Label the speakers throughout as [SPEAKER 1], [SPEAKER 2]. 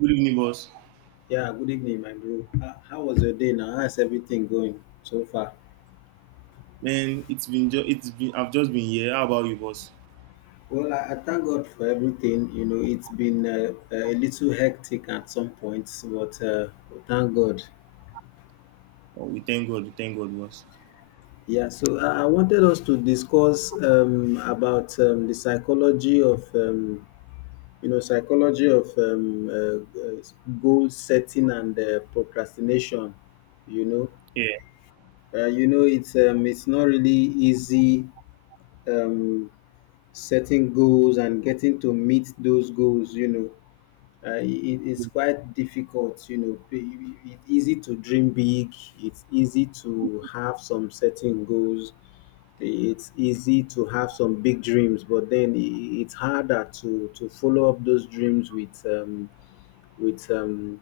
[SPEAKER 1] Good evening, boss.
[SPEAKER 2] Yeah, good evening, my bro. How was your day now? How's everything going so far?
[SPEAKER 1] Man, it's been ju- it's been I've just been here. How about you, boss?
[SPEAKER 2] Well, I thank God for everything. You know, it's been a little hectic at some points, but thank God.
[SPEAKER 1] Oh, we thank God. We thank God, boss.
[SPEAKER 2] So I wanted us to discuss about the psychology of, psychology of goal setting and procrastination. You know,
[SPEAKER 1] Yeah,
[SPEAKER 2] it's not really easy. Um, Setting goals and getting to meet those goals, you know, it's quite difficult, you know. It's easy to dream big, it's easy to have some setting goals, it's easy to have some big dreams, but then it's harder to follow up those dreams with, with um,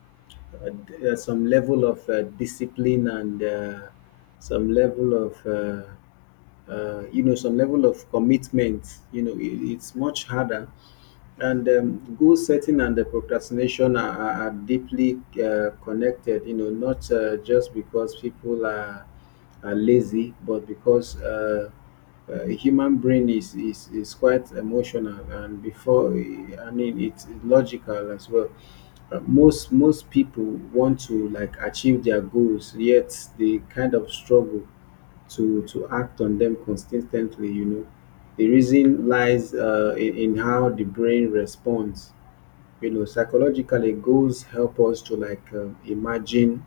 [SPEAKER 2] some level of discipline and some level of some level of commitment, you know. It, it's much harder, and goal setting and the procrastination are deeply connected, you know. Not just because people are lazy, but because human brain is quite emotional, and before, I mean, it's logical as well. Most most people want to like achieve their goals, yet they kind of struggle to act on them consistently, you know. The reason lies in how the brain responds, you know. Psychologically, goals help us to like imagine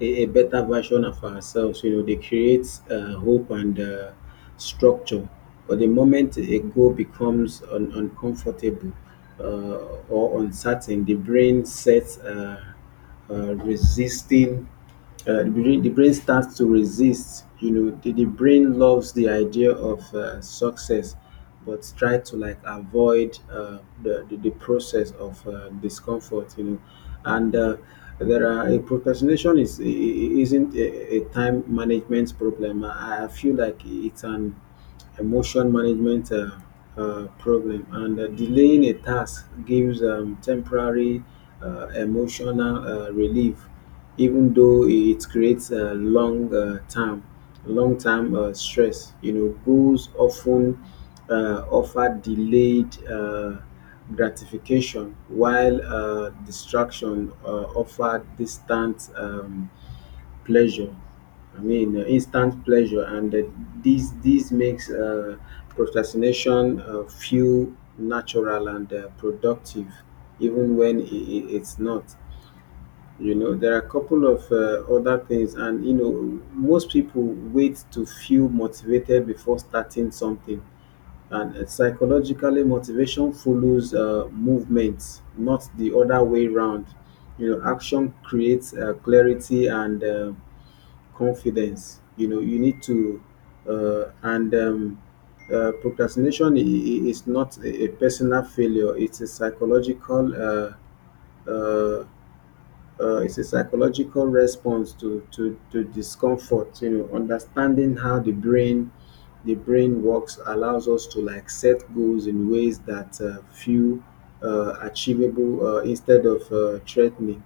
[SPEAKER 2] a better version of ourselves, you know. They create hope and structure. But the moment a goal becomes uncomfortable uh, or uncertain, the brain sets resisting. The brain starts to resist, you know. The the brain loves the idea of success, but try to like avoid the process of discomfort, you know. And there are a Procrastination isn't a time management problem. I feel like it's an emotion management problem, and delaying a task gives temporary emotional relief, even though it creates a long term long term stress, you know. Goals often offer delayed gratification, while distraction offer distant pleasure I mean instant pleasure. And This this makes procrastination feel natural and productive, even when it's not, you know. There are a couple of other things, and you know, most people wait to feel motivated before starting something. And psychologically, motivation follows movement, not the other way round. You know, action creates clarity and confidence. You know, you need to and procrastination is not a personal failure. It's a psychological uh, uh, it's a psychological response to discomfort, you know. Understanding how the brain works allows us to like set goals in ways that feel achievable, instead of threatening.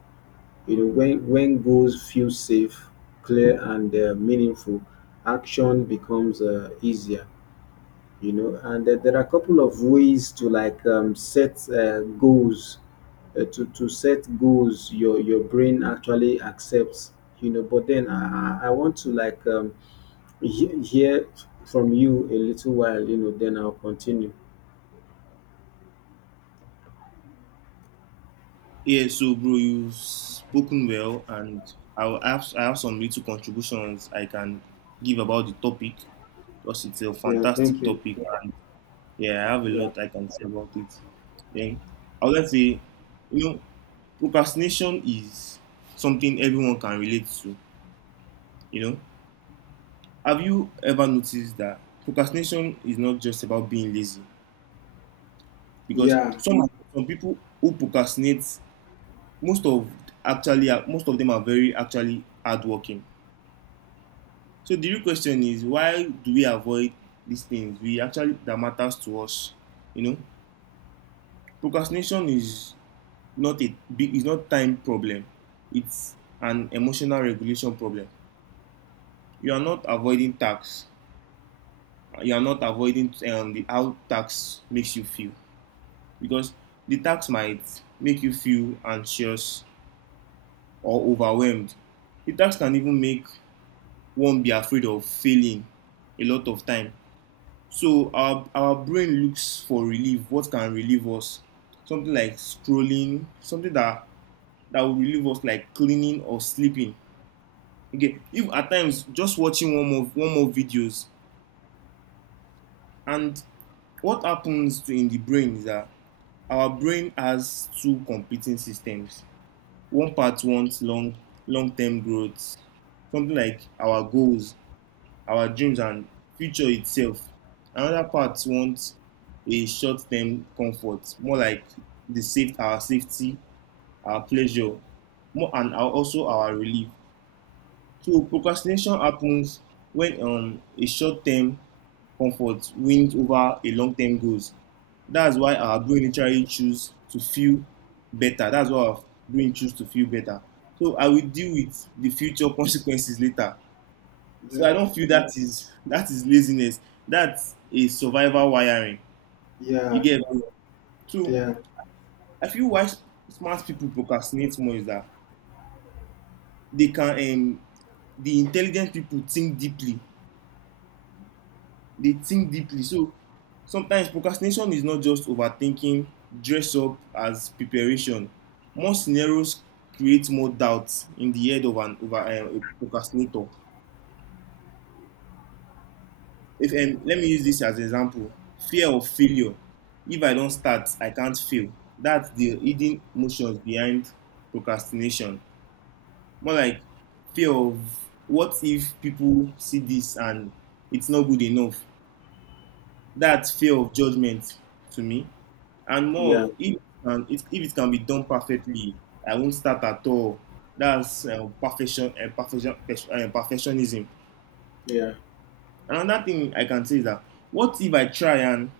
[SPEAKER 2] You know, when goals feel safe, clear and meaningful, action becomes easier. You know, and there are a couple of ways to like set goals, to set goals your brain actually accepts, you know. But then I want to like hear from you a little while, you know, then I'll continue.
[SPEAKER 1] yeah. So, bro, you've spoken well, and I have some little contributions I can give about the topic because it's a
[SPEAKER 2] Yeah, thank
[SPEAKER 1] fantastic
[SPEAKER 2] you.
[SPEAKER 1] topic. Yeah, I have a
[SPEAKER 2] Yeah.
[SPEAKER 1] lot I can say about it. Then I would like to say, you know, procrastination is something everyone can relate to. You know, have you ever noticed that procrastination is not just about being lazy? Because
[SPEAKER 2] Yeah.
[SPEAKER 1] some people who procrastinate, most of actually most of them are very actually hardworking. So the real question is, why do we avoid these things? We actually that matters to us. You know, Procrastination is not time problem. It's an emotional regulation problem. You are not avoiding tax. You are not avoiding the how tax makes you feel, because the tax might make you feel anxious or overwhelmed. The tax can even make one be afraid of failing a lot of time. So our brain looks for relief. What can relieve us? Something like scrolling, something that will relieve us, like cleaning or sleeping. Okay, if at times just watching one more videos, and what happens to in the brain is that our brain has two competing systems. One part wants long term growth, something like our goals, our dreams, and future itself. Another part wants a short-term comfort, more like the safe, our safety, our pleasure, more and also our relief. So procrastination happens when a short-term comfort wins over a long-term goals. That's why our brain literally choose to feel better. That's why our brain choose to feel better. So I will deal with the future consequences later. So I
[SPEAKER 2] Yeah,
[SPEAKER 1] don't feel that is laziness. That's a survival wiring. You
[SPEAKER 2] yeah,
[SPEAKER 1] get me? So
[SPEAKER 2] yeah.
[SPEAKER 1] I feel why smart people procrastinate more is that they can um the intelligent people think deeply. They think deeply. So sometimes procrastination is not just overthinking dress up as preparation. More scenarios create more doubt in the head of an over a procrastinator. If Let me use this as an example. Fear of failure. If I don't start, I can't fail. That's the hidden emotions behind procrastination. More like, fear of, what if people see this and it's not good enough? That's fear of judgment to me. And more
[SPEAKER 2] Yeah.
[SPEAKER 1] of, if and if, if it can be done perfectly, I won't start at all. That's perfectionism.
[SPEAKER 2] Yeah,
[SPEAKER 1] Another thing I can say is that, what if I try and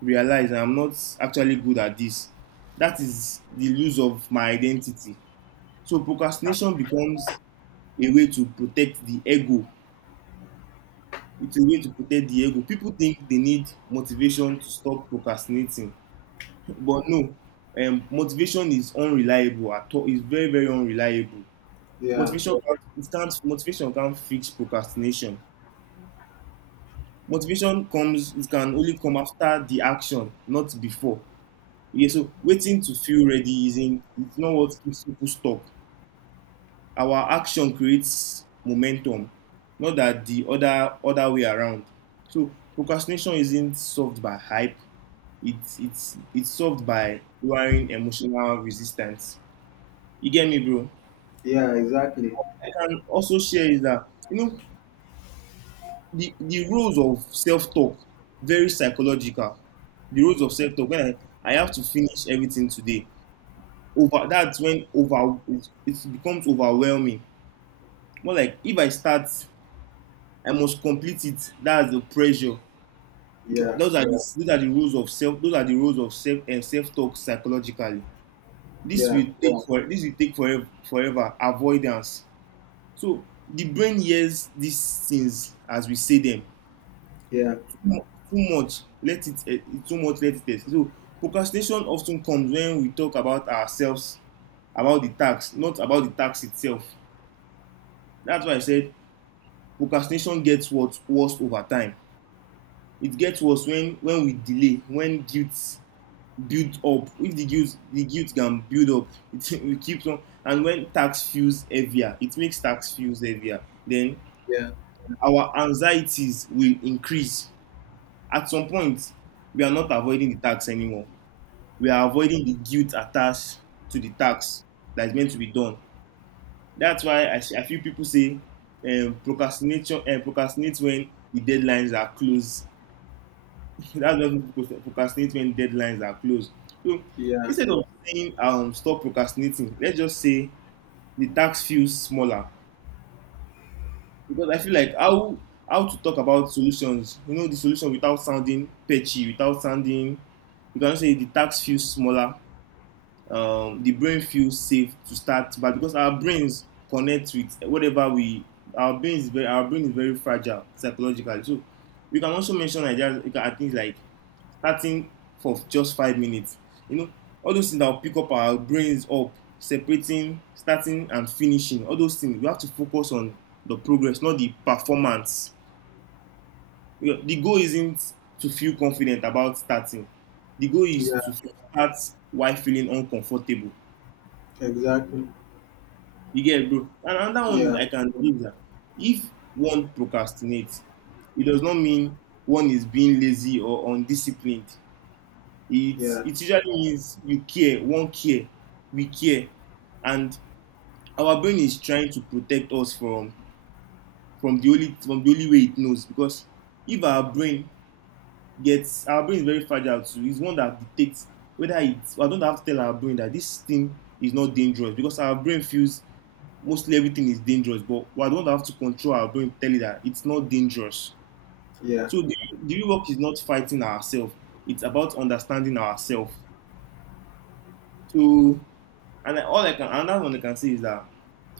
[SPEAKER 1] realize I'm not actually good at this? That is the lose of my identity. So procrastination becomes a way to protect the ego. It's a way to protect the ego. People think they need motivation to stop procrastinating, but no. Motivation is unreliable at all. It's very, very unreliable.
[SPEAKER 2] yeah,
[SPEAKER 1] Motivation can't fix procrastination. Motivation comes it can only come after the action, not before. Okay, so waiting to feel ready isn't it's not what keeps people stuck. Our action creates momentum, not that the other way around. So procrastination isn't solved by hype, it's solved by lowering emotional resistance. You get me, bro?
[SPEAKER 2] yeah, exactly.
[SPEAKER 1] I can also share is that, the roles of self-talk, very psychological. The roles of self-talk, when I have to finish everything today over. That's when, over it becomes overwhelming. More like, if I start, I must complete it, that's the pressure. Because
[SPEAKER 2] Yeah,
[SPEAKER 1] those are the rules of self and self-talk, psychologically, this
[SPEAKER 2] yeah,
[SPEAKER 1] will take for this will take forever, avoidance. So the brain hears these things as we say them.
[SPEAKER 2] yeah,
[SPEAKER 1] Too much let it eh, too much let it escape. So procrastination of ten comes when we talk about ourselves, about the task, not about the task itself. That's why I said procrastination gets worse over time. It gets worse when we delay, when guilt build up. If the guilt can build up, it, we keep on, and when task feels heavier, then
[SPEAKER 2] yeah,
[SPEAKER 1] our anxieties will increase. At some point, we are not avoiding the task anymore, we are avoiding the guilt attached to the tax that is meant to be done. That's why I feel people say, procrastination procrastinate when the deadlines are close. That's why people procrastinate when deadlines are close. So
[SPEAKER 2] yeah,
[SPEAKER 1] instead of saying stop procrastinating, let's just say the tax feels smaller, because I feel like, how to talk about solutions, the solution, without sounding petty, without sounding, you can say the tax feels smaller. The brain feels safe to start, but because our brains connect with whatever we our brain is very fragile psychologically. So we can also mention ideas, things like starting for just 5 minutes. you know all those things that will pick up our brains up, separating starting and finishing. All those things we have to focus on. The progress, not the performance. The goal isn't to feel confident about starting, the goal is
[SPEAKER 2] yeah,
[SPEAKER 1] to start while feeling uncomfortable.
[SPEAKER 2] exactly.
[SPEAKER 1] You get, bro? And another one is,
[SPEAKER 2] Yeah.
[SPEAKER 1] I can believe that if one procrastinates, it does not mean one is being lazy or undisciplined. It
[SPEAKER 2] Yeah,
[SPEAKER 1] it usually means you care, one care, we care, and our brain is trying to protect us from the only way it knows. Because if our brain is very fragile too. It's one that dictates whether it's I don't have to tell our brain that this thing is not dangerous, because our brain feels mostly everything is dangerous, but we don't have to control our brain, to tell you that it's not dangerous.
[SPEAKER 2] yeah,
[SPEAKER 1] So the work is not fighting ourselves, it's about understanding ourselves. So and I- all I can another one I can say is that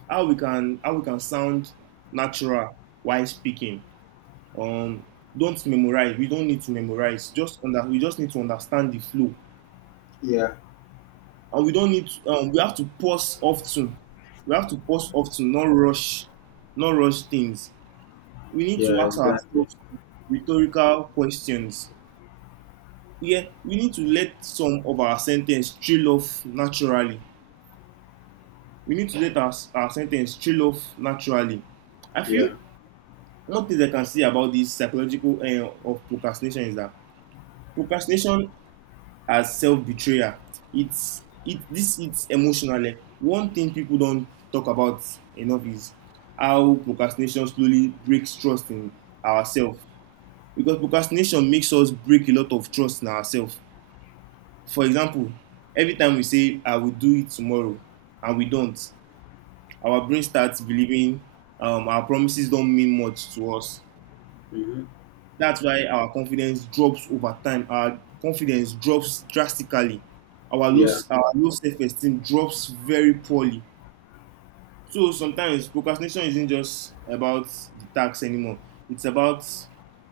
[SPEAKER 1] how we can sound natural while speaking. Um don't memorize. We don't need to memorize. Just under we just need to understand the flow.
[SPEAKER 2] yeah,
[SPEAKER 1] And we don't need to, we have to pause often. We have to pause often, not rush things. We need to
[SPEAKER 2] yeah,
[SPEAKER 1] ask
[SPEAKER 2] exactly.
[SPEAKER 1] ourselves rhetorical questions. Yeah, we need to let some of our sentence trail off naturally. We need to let our sentence trail off naturally. I feel
[SPEAKER 2] Yeah.
[SPEAKER 1] one thing I can say about this psychological end of procrastination is that procrastination as self-betrayal. It's it this it's emotionally. One thing people don't talk about enough is how procrastination slowly breaks trust in ourselves, because procrastination makes us break a lot of trust in ourselves. For example, every time we say I will do it tomorrow and we don't, our brain starts believing, our promises don't mean much to us.
[SPEAKER 2] Mm-hmm.
[SPEAKER 1] That's why our confidence drops over time. Our confidence drops drastically. Our low,
[SPEAKER 2] Yeah,
[SPEAKER 1] our low self-esteem drops very poorly. So sometimes procrastination isn't just about the task anymore. It's about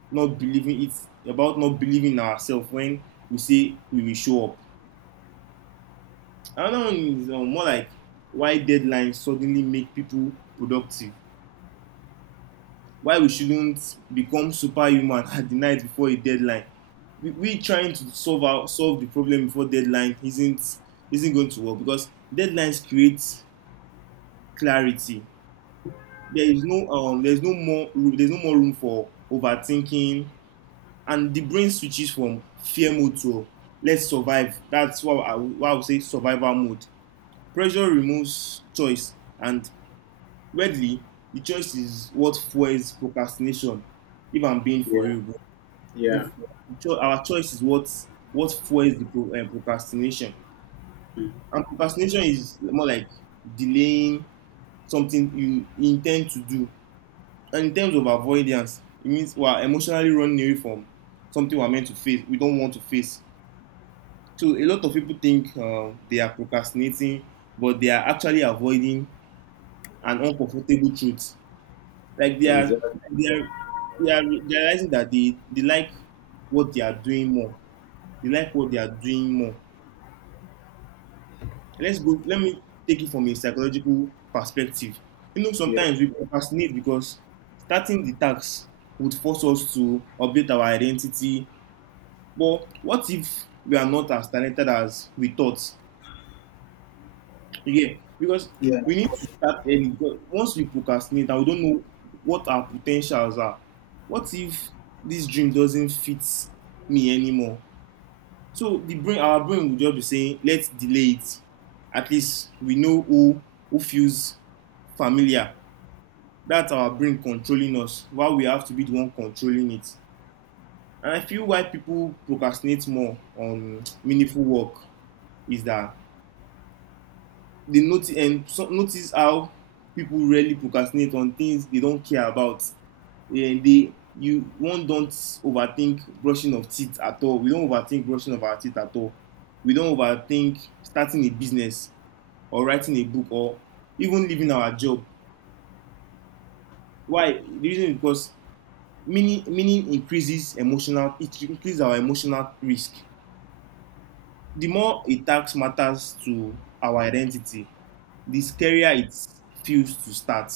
[SPEAKER 1] not believing it, about not believing ourselves when we say we will show up. Another one is more like, why deadlines suddenly make people productive. Why we shouldn't become superhuman at the night before a deadline. We trying to solve the problem before deadline isn't going to work, because deadlines create clarity. There's no more room for overthinking, and the brain switches from fear mode to, let's survive. That's what I would say, survival mode. Pressure removes choice, and weirdly, the choice is what fuels procrastination. If I'm being for
[SPEAKER 2] yeah,
[SPEAKER 1] real, bro. The,
[SPEAKER 2] yeah,
[SPEAKER 1] the cho- our choice is what fuels procrastination, and procrastination is more like delaying something you intend to do. And in terms of avoidance, it means we are emotionally running away from something we are meant to face. We don't want to face. So a lot of people think they are procrastinating, but they are actually avoiding an uncomfortable truth. Like
[SPEAKER 2] exactly.
[SPEAKER 1] they are, they are realizing that they like what they are doing more. They like what they are doing more. Let's go. Let me take it from a psychological perspective.
[SPEAKER 2] Yeah,
[SPEAKER 1] Sometimes we procrastinate because starting the task would force us to update our identity. But what if we are not as talented as we thought? Again, because
[SPEAKER 2] yeah,
[SPEAKER 1] we need to start early. Because once we procrastinate and we don't know what our potentials are, what if this dream doesn't fit me anymore? So the brain, our brain will just be saying, let's delay it. At least we know who feels familiar. That's our brain controlling us, while we have to be the one controlling it. And I feel why people procrastinate more on meaningful work is that they notice and so, notice how people really procrastinate on things they don't care about and they you one don't overthink brushing of teeth at all we don't overthink brushing of our teeth at all. We don't overthink starting a business or writing a book or even leaving our job. Why? The reason is because meaning increases our emotional risk. The more a task matters to our identity, the scarier it feels to start.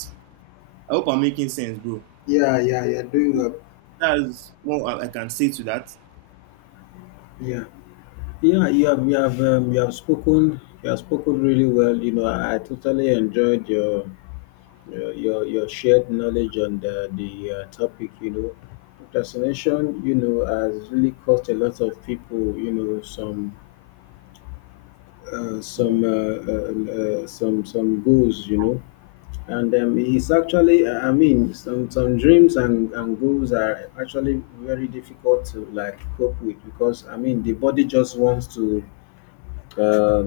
[SPEAKER 1] I hope I'm making sense, bro.
[SPEAKER 2] yeah, yeah, yeah, doing up.
[SPEAKER 1] That's what I can say to that.
[SPEAKER 2] Yeah, yeah, you have, you have spoken really well. You know, I totally enjoyed your shared knowledge on the topic. You know, procrastination, you know, has really cost a lot of people. You know, uh, some, uh, uh, some goals. You know, and it's actually I mean, some dreams and goals are actually very difficult to like cope with, because I mean the body just wants to uh,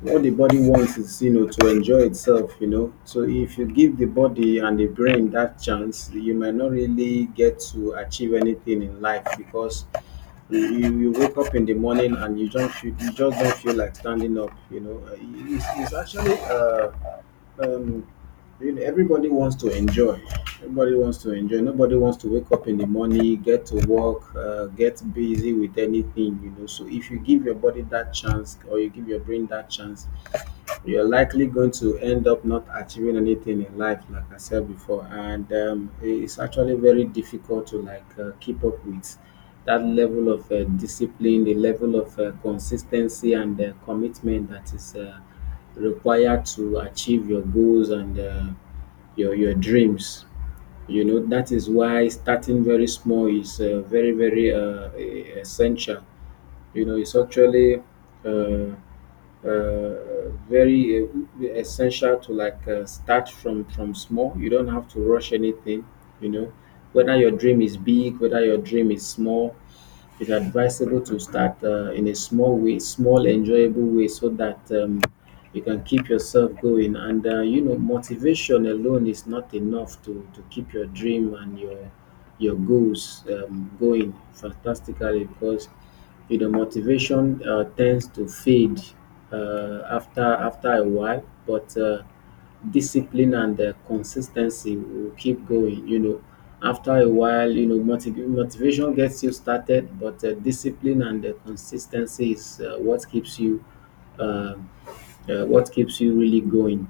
[SPEAKER 2] what the body wants is, you know, to enjoy itself. You know, so if you give the body and the brain that chance, you might not really get to achieve anything in life, because you wake up in the morning and you just don't feel like standing up, you know. It's it's actually um you know, everybody wants to enjoy everybody wants to enjoy. Nobody wants to wake up in the morning, get to work, get busy with anything. You know, so if you give your body that chance, or you give your brain that chance, you're likely going to end up not achieving anything in life, like I said before. And it's actually very difficult to like keep up with that level of discipline, the level of consistency and commitment that is required to achieve your goals and your dreams. You know, that is why starting very small is very very essential. You know, it's actually very essential to like start from small. You don't have to rush anything. You know, whether your dream is big, whether your dream is small, it's advisable to start in a small way, small enjoyable way, so that you can keep yourself going. And you know, motivation alone is not enough to keep your dream and your goals going fantastically, because you know motivation tends to fade after a while. But discipline and consistency will keep going, you know. After a while, you know, motivation gets you started, but discipline and consistency is uh, what keeps you really going,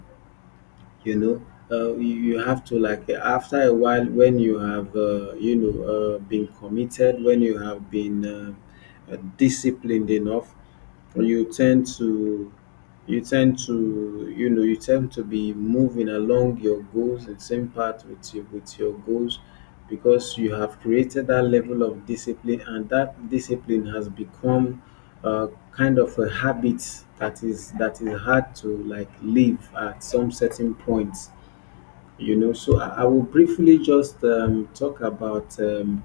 [SPEAKER 2] you know. You you have to like, after a while, when you have you know, been committed, when you have been disciplined enough, you tend to you know, you tend to be moving along your goals and same path with your goals, because you have created that level of discipline, and that discipline has become kind of a habit that is hard to like leave at some certain points, you know. So I will briefly just talk about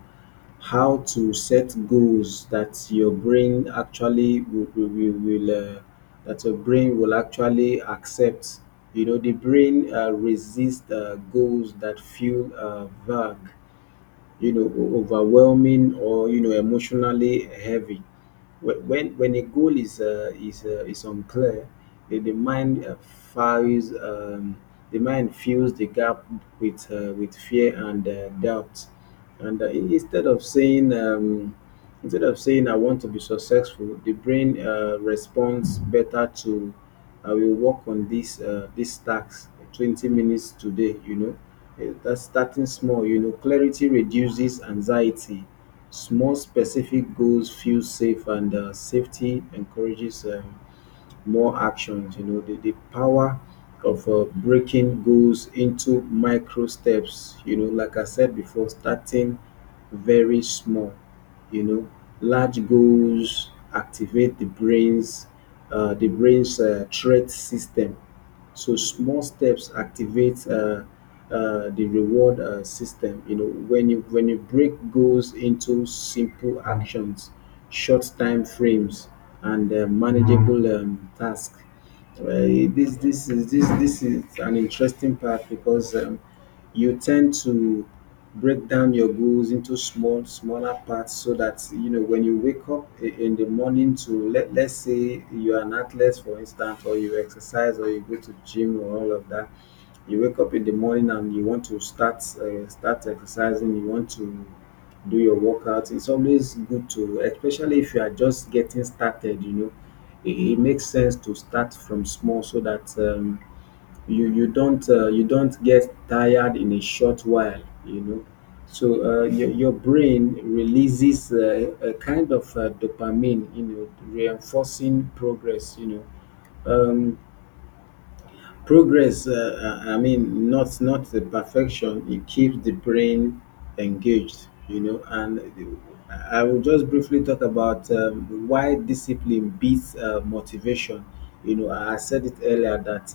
[SPEAKER 2] how to set goals that your brain actually will, that your brain will actually accept. You know, the brain resists goals that feel vague, you know, overwhelming, or you know, emotionally heavy. When when a goal is is unclear, the mind files um, fills the gap with fear and doubt. And instead of saying I want to be successful, the brain responds better to, I will work on this this task 20 minutes today. You know, eh, that's starting small. You know, clarity reduces anxiety. Small specific goals feel safe, and safety encourages more actions. You know, the power of breaking goals into micro steps, you know, like I said before, starting very small. You know, large goals activate the brain's threat system, so small steps activate the reward system. You know, when you break goals into simple actions, short time frames, and manageable tasks. This this is an interesting part, because you tend to break down your goals into smaller parts, so that you know, when you wake up in the morning, to let's say you're an athlete for instance, or you exercise, or you go to gym, or all of that, you wake up in the morning and you want to start exercising, you want to do your workout. It's always good to, especially if you are just getting started, you know, it makes sense to start from small, so that you you don't get tired in a short while, you know. So your brain releases a kind of dopamine, you know, reinforcing progress, you know, um, progress, I mean, not the perfection. It keeps the brain engaged, you know. And I will just briefly talk about why discipline beats motivation. You know, I said it earlier that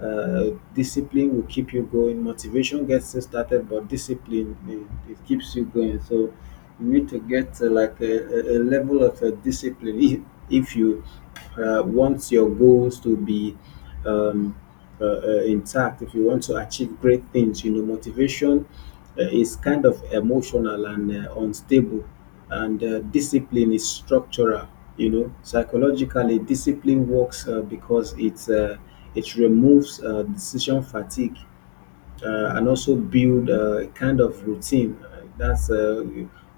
[SPEAKER 2] discipline will keep you going. Motivation gets you started, but discipline, it keeps you going. So you need to get like a level of discipline if you want your goals to be um, intact. If you want to achieve great things, you know, motivation is kind of emotional and unstable, and discipline is structural. You know, psychologically discipline works because it removes decision fatigue, and also build a kind of routine. That's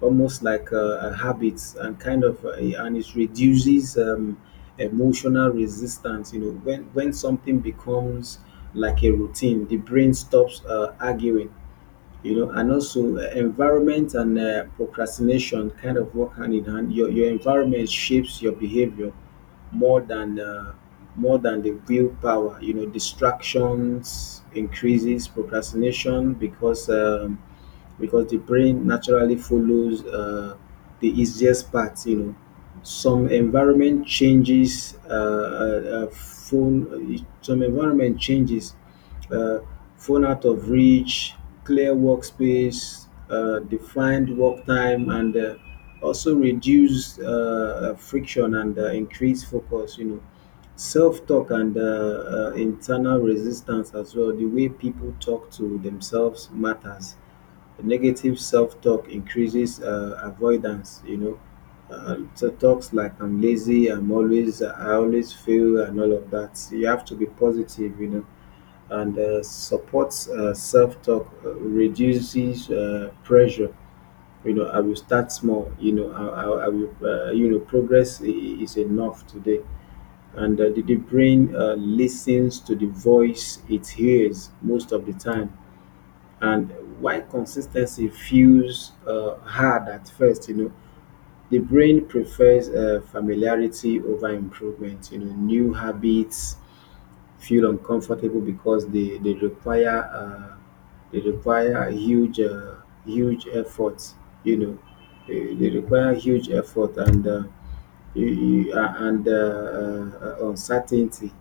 [SPEAKER 2] almost like a habit, and kind of and it reduces emotional resistance. You know, when something becomes like a routine, the brain stops arguing, you know. And also environment and procrastination kind of work hand in hand. Your environment shapes your behavior more than the willpower, you know. Distractions increases procrastination because the brain naturally follows the easiest path, you know. some environment changes uh, uh, uh, phone uh, some environment changes, uh, phone out of reach, clear workspace, defined work time, and also reduce friction and increase focus. You know, self talk and internal resistance as well. The way people talk to themselves matters. The negative self talk increases avoidance, you know. So talks like I'm lazy, I'm always, I always fail, and all of that. You have to be positive, you know, and supports self-talk, reduces pressure. You know, I will start small. You know, I will. Progress is enough today. And the brain listens to the voice it hears most of the time. And why consistency feels hard at first, you know, the brain prefers familiarity over improvement. You know, new habits feel uncomfortable because they require a huge huge effort. You know, they require huge effort and uncertainty.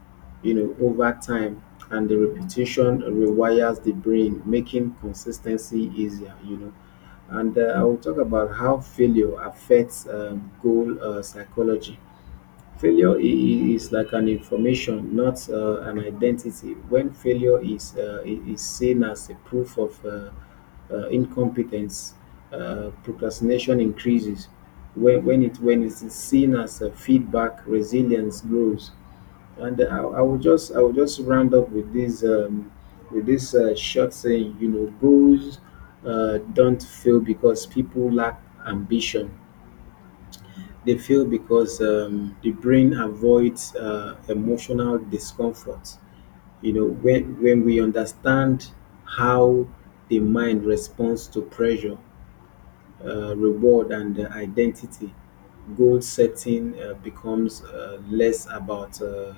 [SPEAKER 2] You know, over time and the repetition rewires the brain, making consistency easier, you know. And I will talk about how failure affects goal psychology. Failure is like an information, not an identity. When failure is seen as a proof of incompetence, procrastination increases. When it is seen as a feedback, resilience grows. And I will just round up with this short saying. You know, goals don't fail because people lack ambition. They fail because the brain avoids emotional discomfort. You know, when we understand how the mind responds to pressure, reward and identity, goal setting becomes less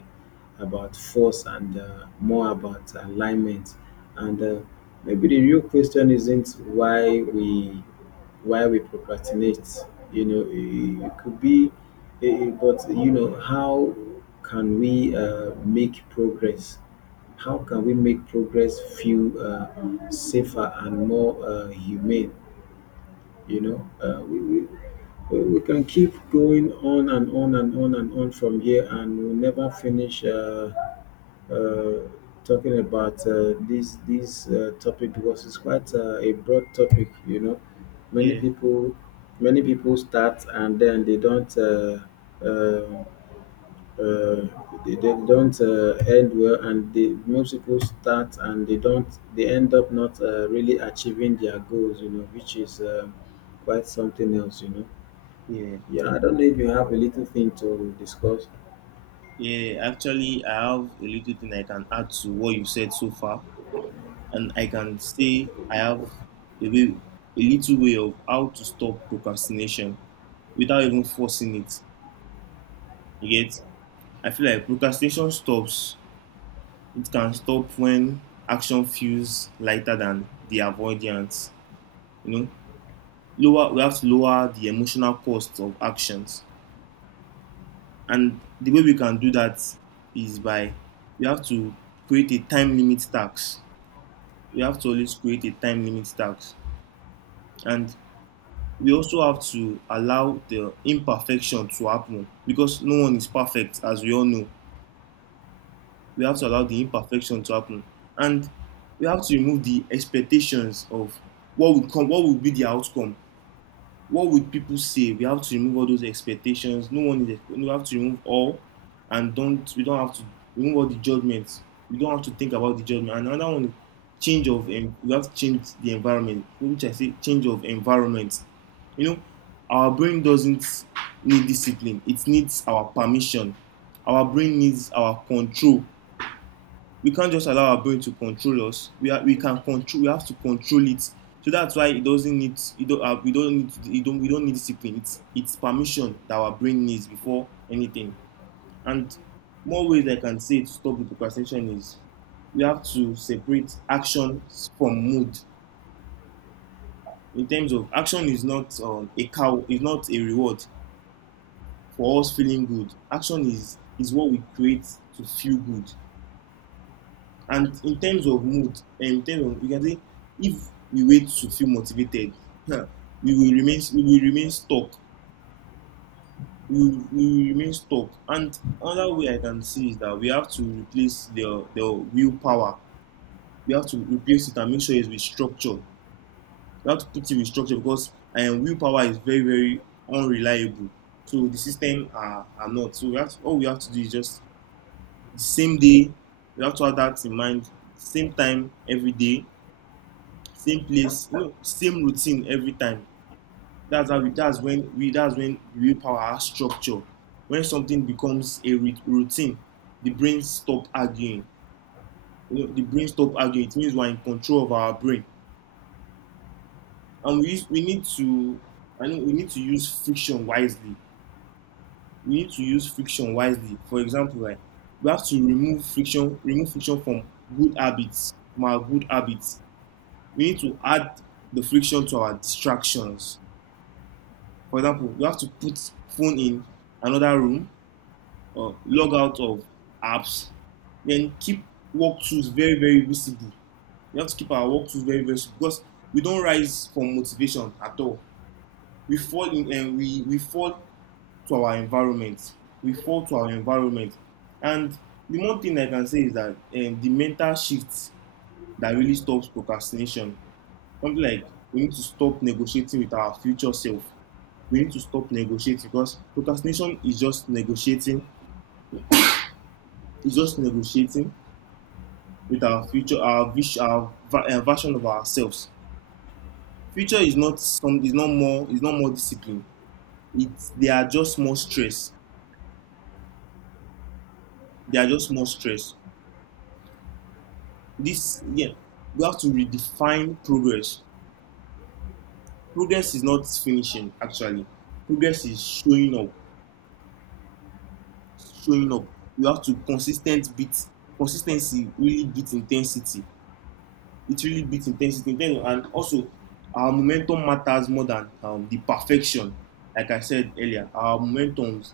[SPEAKER 2] about force and more about alignment. And maybe the real question isn't why we procrastinate, you know. It could be, eh, but you know, how can we make progress how can we make progress feel safer and more humane, you know. We we can keep going on and on and on and on from here, and we'll never finish uh, talking about this topic because it's quite a broad topic. You know, many
[SPEAKER 1] Yeah,
[SPEAKER 2] people many people start and then they don't. Uh, uh, they don't end well, and the most people start and they don't, they end up not really achieving their goals, you know, which is quite something else, you know.
[SPEAKER 1] yeah,
[SPEAKER 2] Yeah, I don't know if you have a little thing to discuss.
[SPEAKER 1] yeah. Actually, I have a little thing I can add to what you said so far, and I can say I have a way, a little way of how to stop procrastination without even forcing it. You get? I feel like procrastination stops. It can stop when action feels lighter than the avoidance. You know, lower. We have to lower the emotional cost of actions. And the way we can do that is by we have to create a time limit tax. We have to always create a time limit tax. And we also have to allow the imperfection to happen because no one is perfect, as we all know. We have to allow the imperfection to happen. And we have to remove the expectations of what would come, what would be the outcome, what would people say. We have to remove all those expectations. No one is we have to remove all and don't we don't have to remove all the judgments, we don't have to think about the judgment. And another one, change of we have to change the environment, which I say change of environment. You know, our brain doesn't need discipline, it needs our permission. Our brain needs our control. We can't just allow our brain to control us. We can control. We have to control it. So that's why it doesn't need. It don't, we don't need. It don't. We don't need discipline. It's permission that our brain needs before anything. And more ways I can say to stop the procrastination is we have to separate actions from mood. In terms of action is not a cow is not a reward for us feeling good. Action is what we create to feel good. And in terms of mood, eh, in terms of you can say, if we wait to feel motivated, huh, we will remain stuck. We will remain stuck. And another way I can see is that we have to replace the willpower. We have to replace it and make sure it's with structure. We have to put it with structure because willpower is very very unreliable. So the system are not. So we have to, all we have to do is just the same day. We have to have that in mind. Same time every day, same place, you know, same routine every time. That's how we that's when willpower has structure. When something becomes a routine, the brain stop arguing. You know, the brain stop arguing, it means we are in control of our brain. And we need to, I know we need to use friction wisely. We need to use friction wisely. For example, like we have to remove friction from good habits from our good habits. We need to add the friction to our distractions. For example, you have to put phone in another room or log out of apps, then keep walkthroughs very, very visible. We have to keep our walkthroughs very, very visible because we don't rise from motivation at all. We fall to our environment. We fall to our environment. And the one thing I can say is that the mental shift that really stops procrastination, something like we need to stop negotiating with our future self. We need to stop negotiating because procrastination is just negotiating. It's just negotiating with our future, our vision, our version of ourselves. Future is not some. Is not more. Is not more discipline. It's they are just more stress. They are just more stress. This yeah, we have to redefine progress. Progress is not finishing actually. Progress is showing up, showing up. You have to consistent beat consistency really beat intensity, it really beats intensity. Then, and also, our momentum matters more than the perfection. Like I said earlier, our momentums,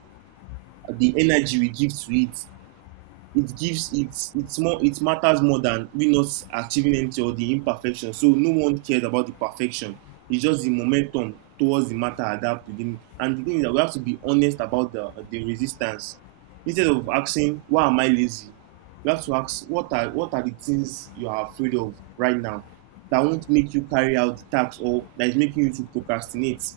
[SPEAKER 1] the energy we give to it, it gives it's more it matters more than we not achieving anything or the imperfection. So no one cares about the perfection, it's just the momentum towards the matter at that beginning. And the thing is that we have to be honest about the resistance. Instead of asking why am I lazy, we have to ask what are the things you are afraid of right now that won't make you carry out the task or that is making you to procrastinate.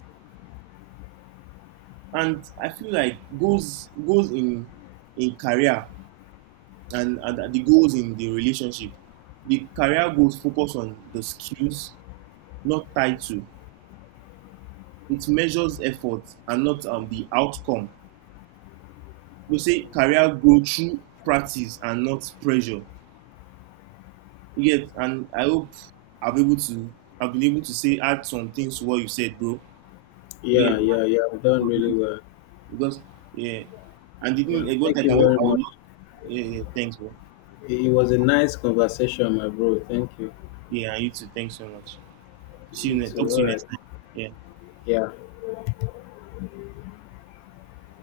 [SPEAKER 1] And I feel like goals goals in career, and the goals in the relationship. The career goals focus on the skills, not title. It measures effort and not the outcome. You say career grow through practice and not pressure. Yes, and I hope I've able to I've been able to say add some things to what you said, bro.
[SPEAKER 2] Yeah,
[SPEAKER 1] You
[SPEAKER 2] yeah, yeah, we've done really well.
[SPEAKER 1] because yeah, and
[SPEAKER 2] Yeah,
[SPEAKER 1] didn't eh, what
[SPEAKER 2] thank
[SPEAKER 1] like
[SPEAKER 2] you very
[SPEAKER 1] I will
[SPEAKER 2] much.
[SPEAKER 1] yeah, yeah, thanks, bro.
[SPEAKER 2] It was a nice conversation, my bro. Thank you.
[SPEAKER 1] Yeah, and you too. Thanks so much. See you
[SPEAKER 2] You
[SPEAKER 1] next. Talk
[SPEAKER 2] too. All
[SPEAKER 1] to you
[SPEAKER 2] right.
[SPEAKER 1] next time. Yeah.
[SPEAKER 2] Yeah.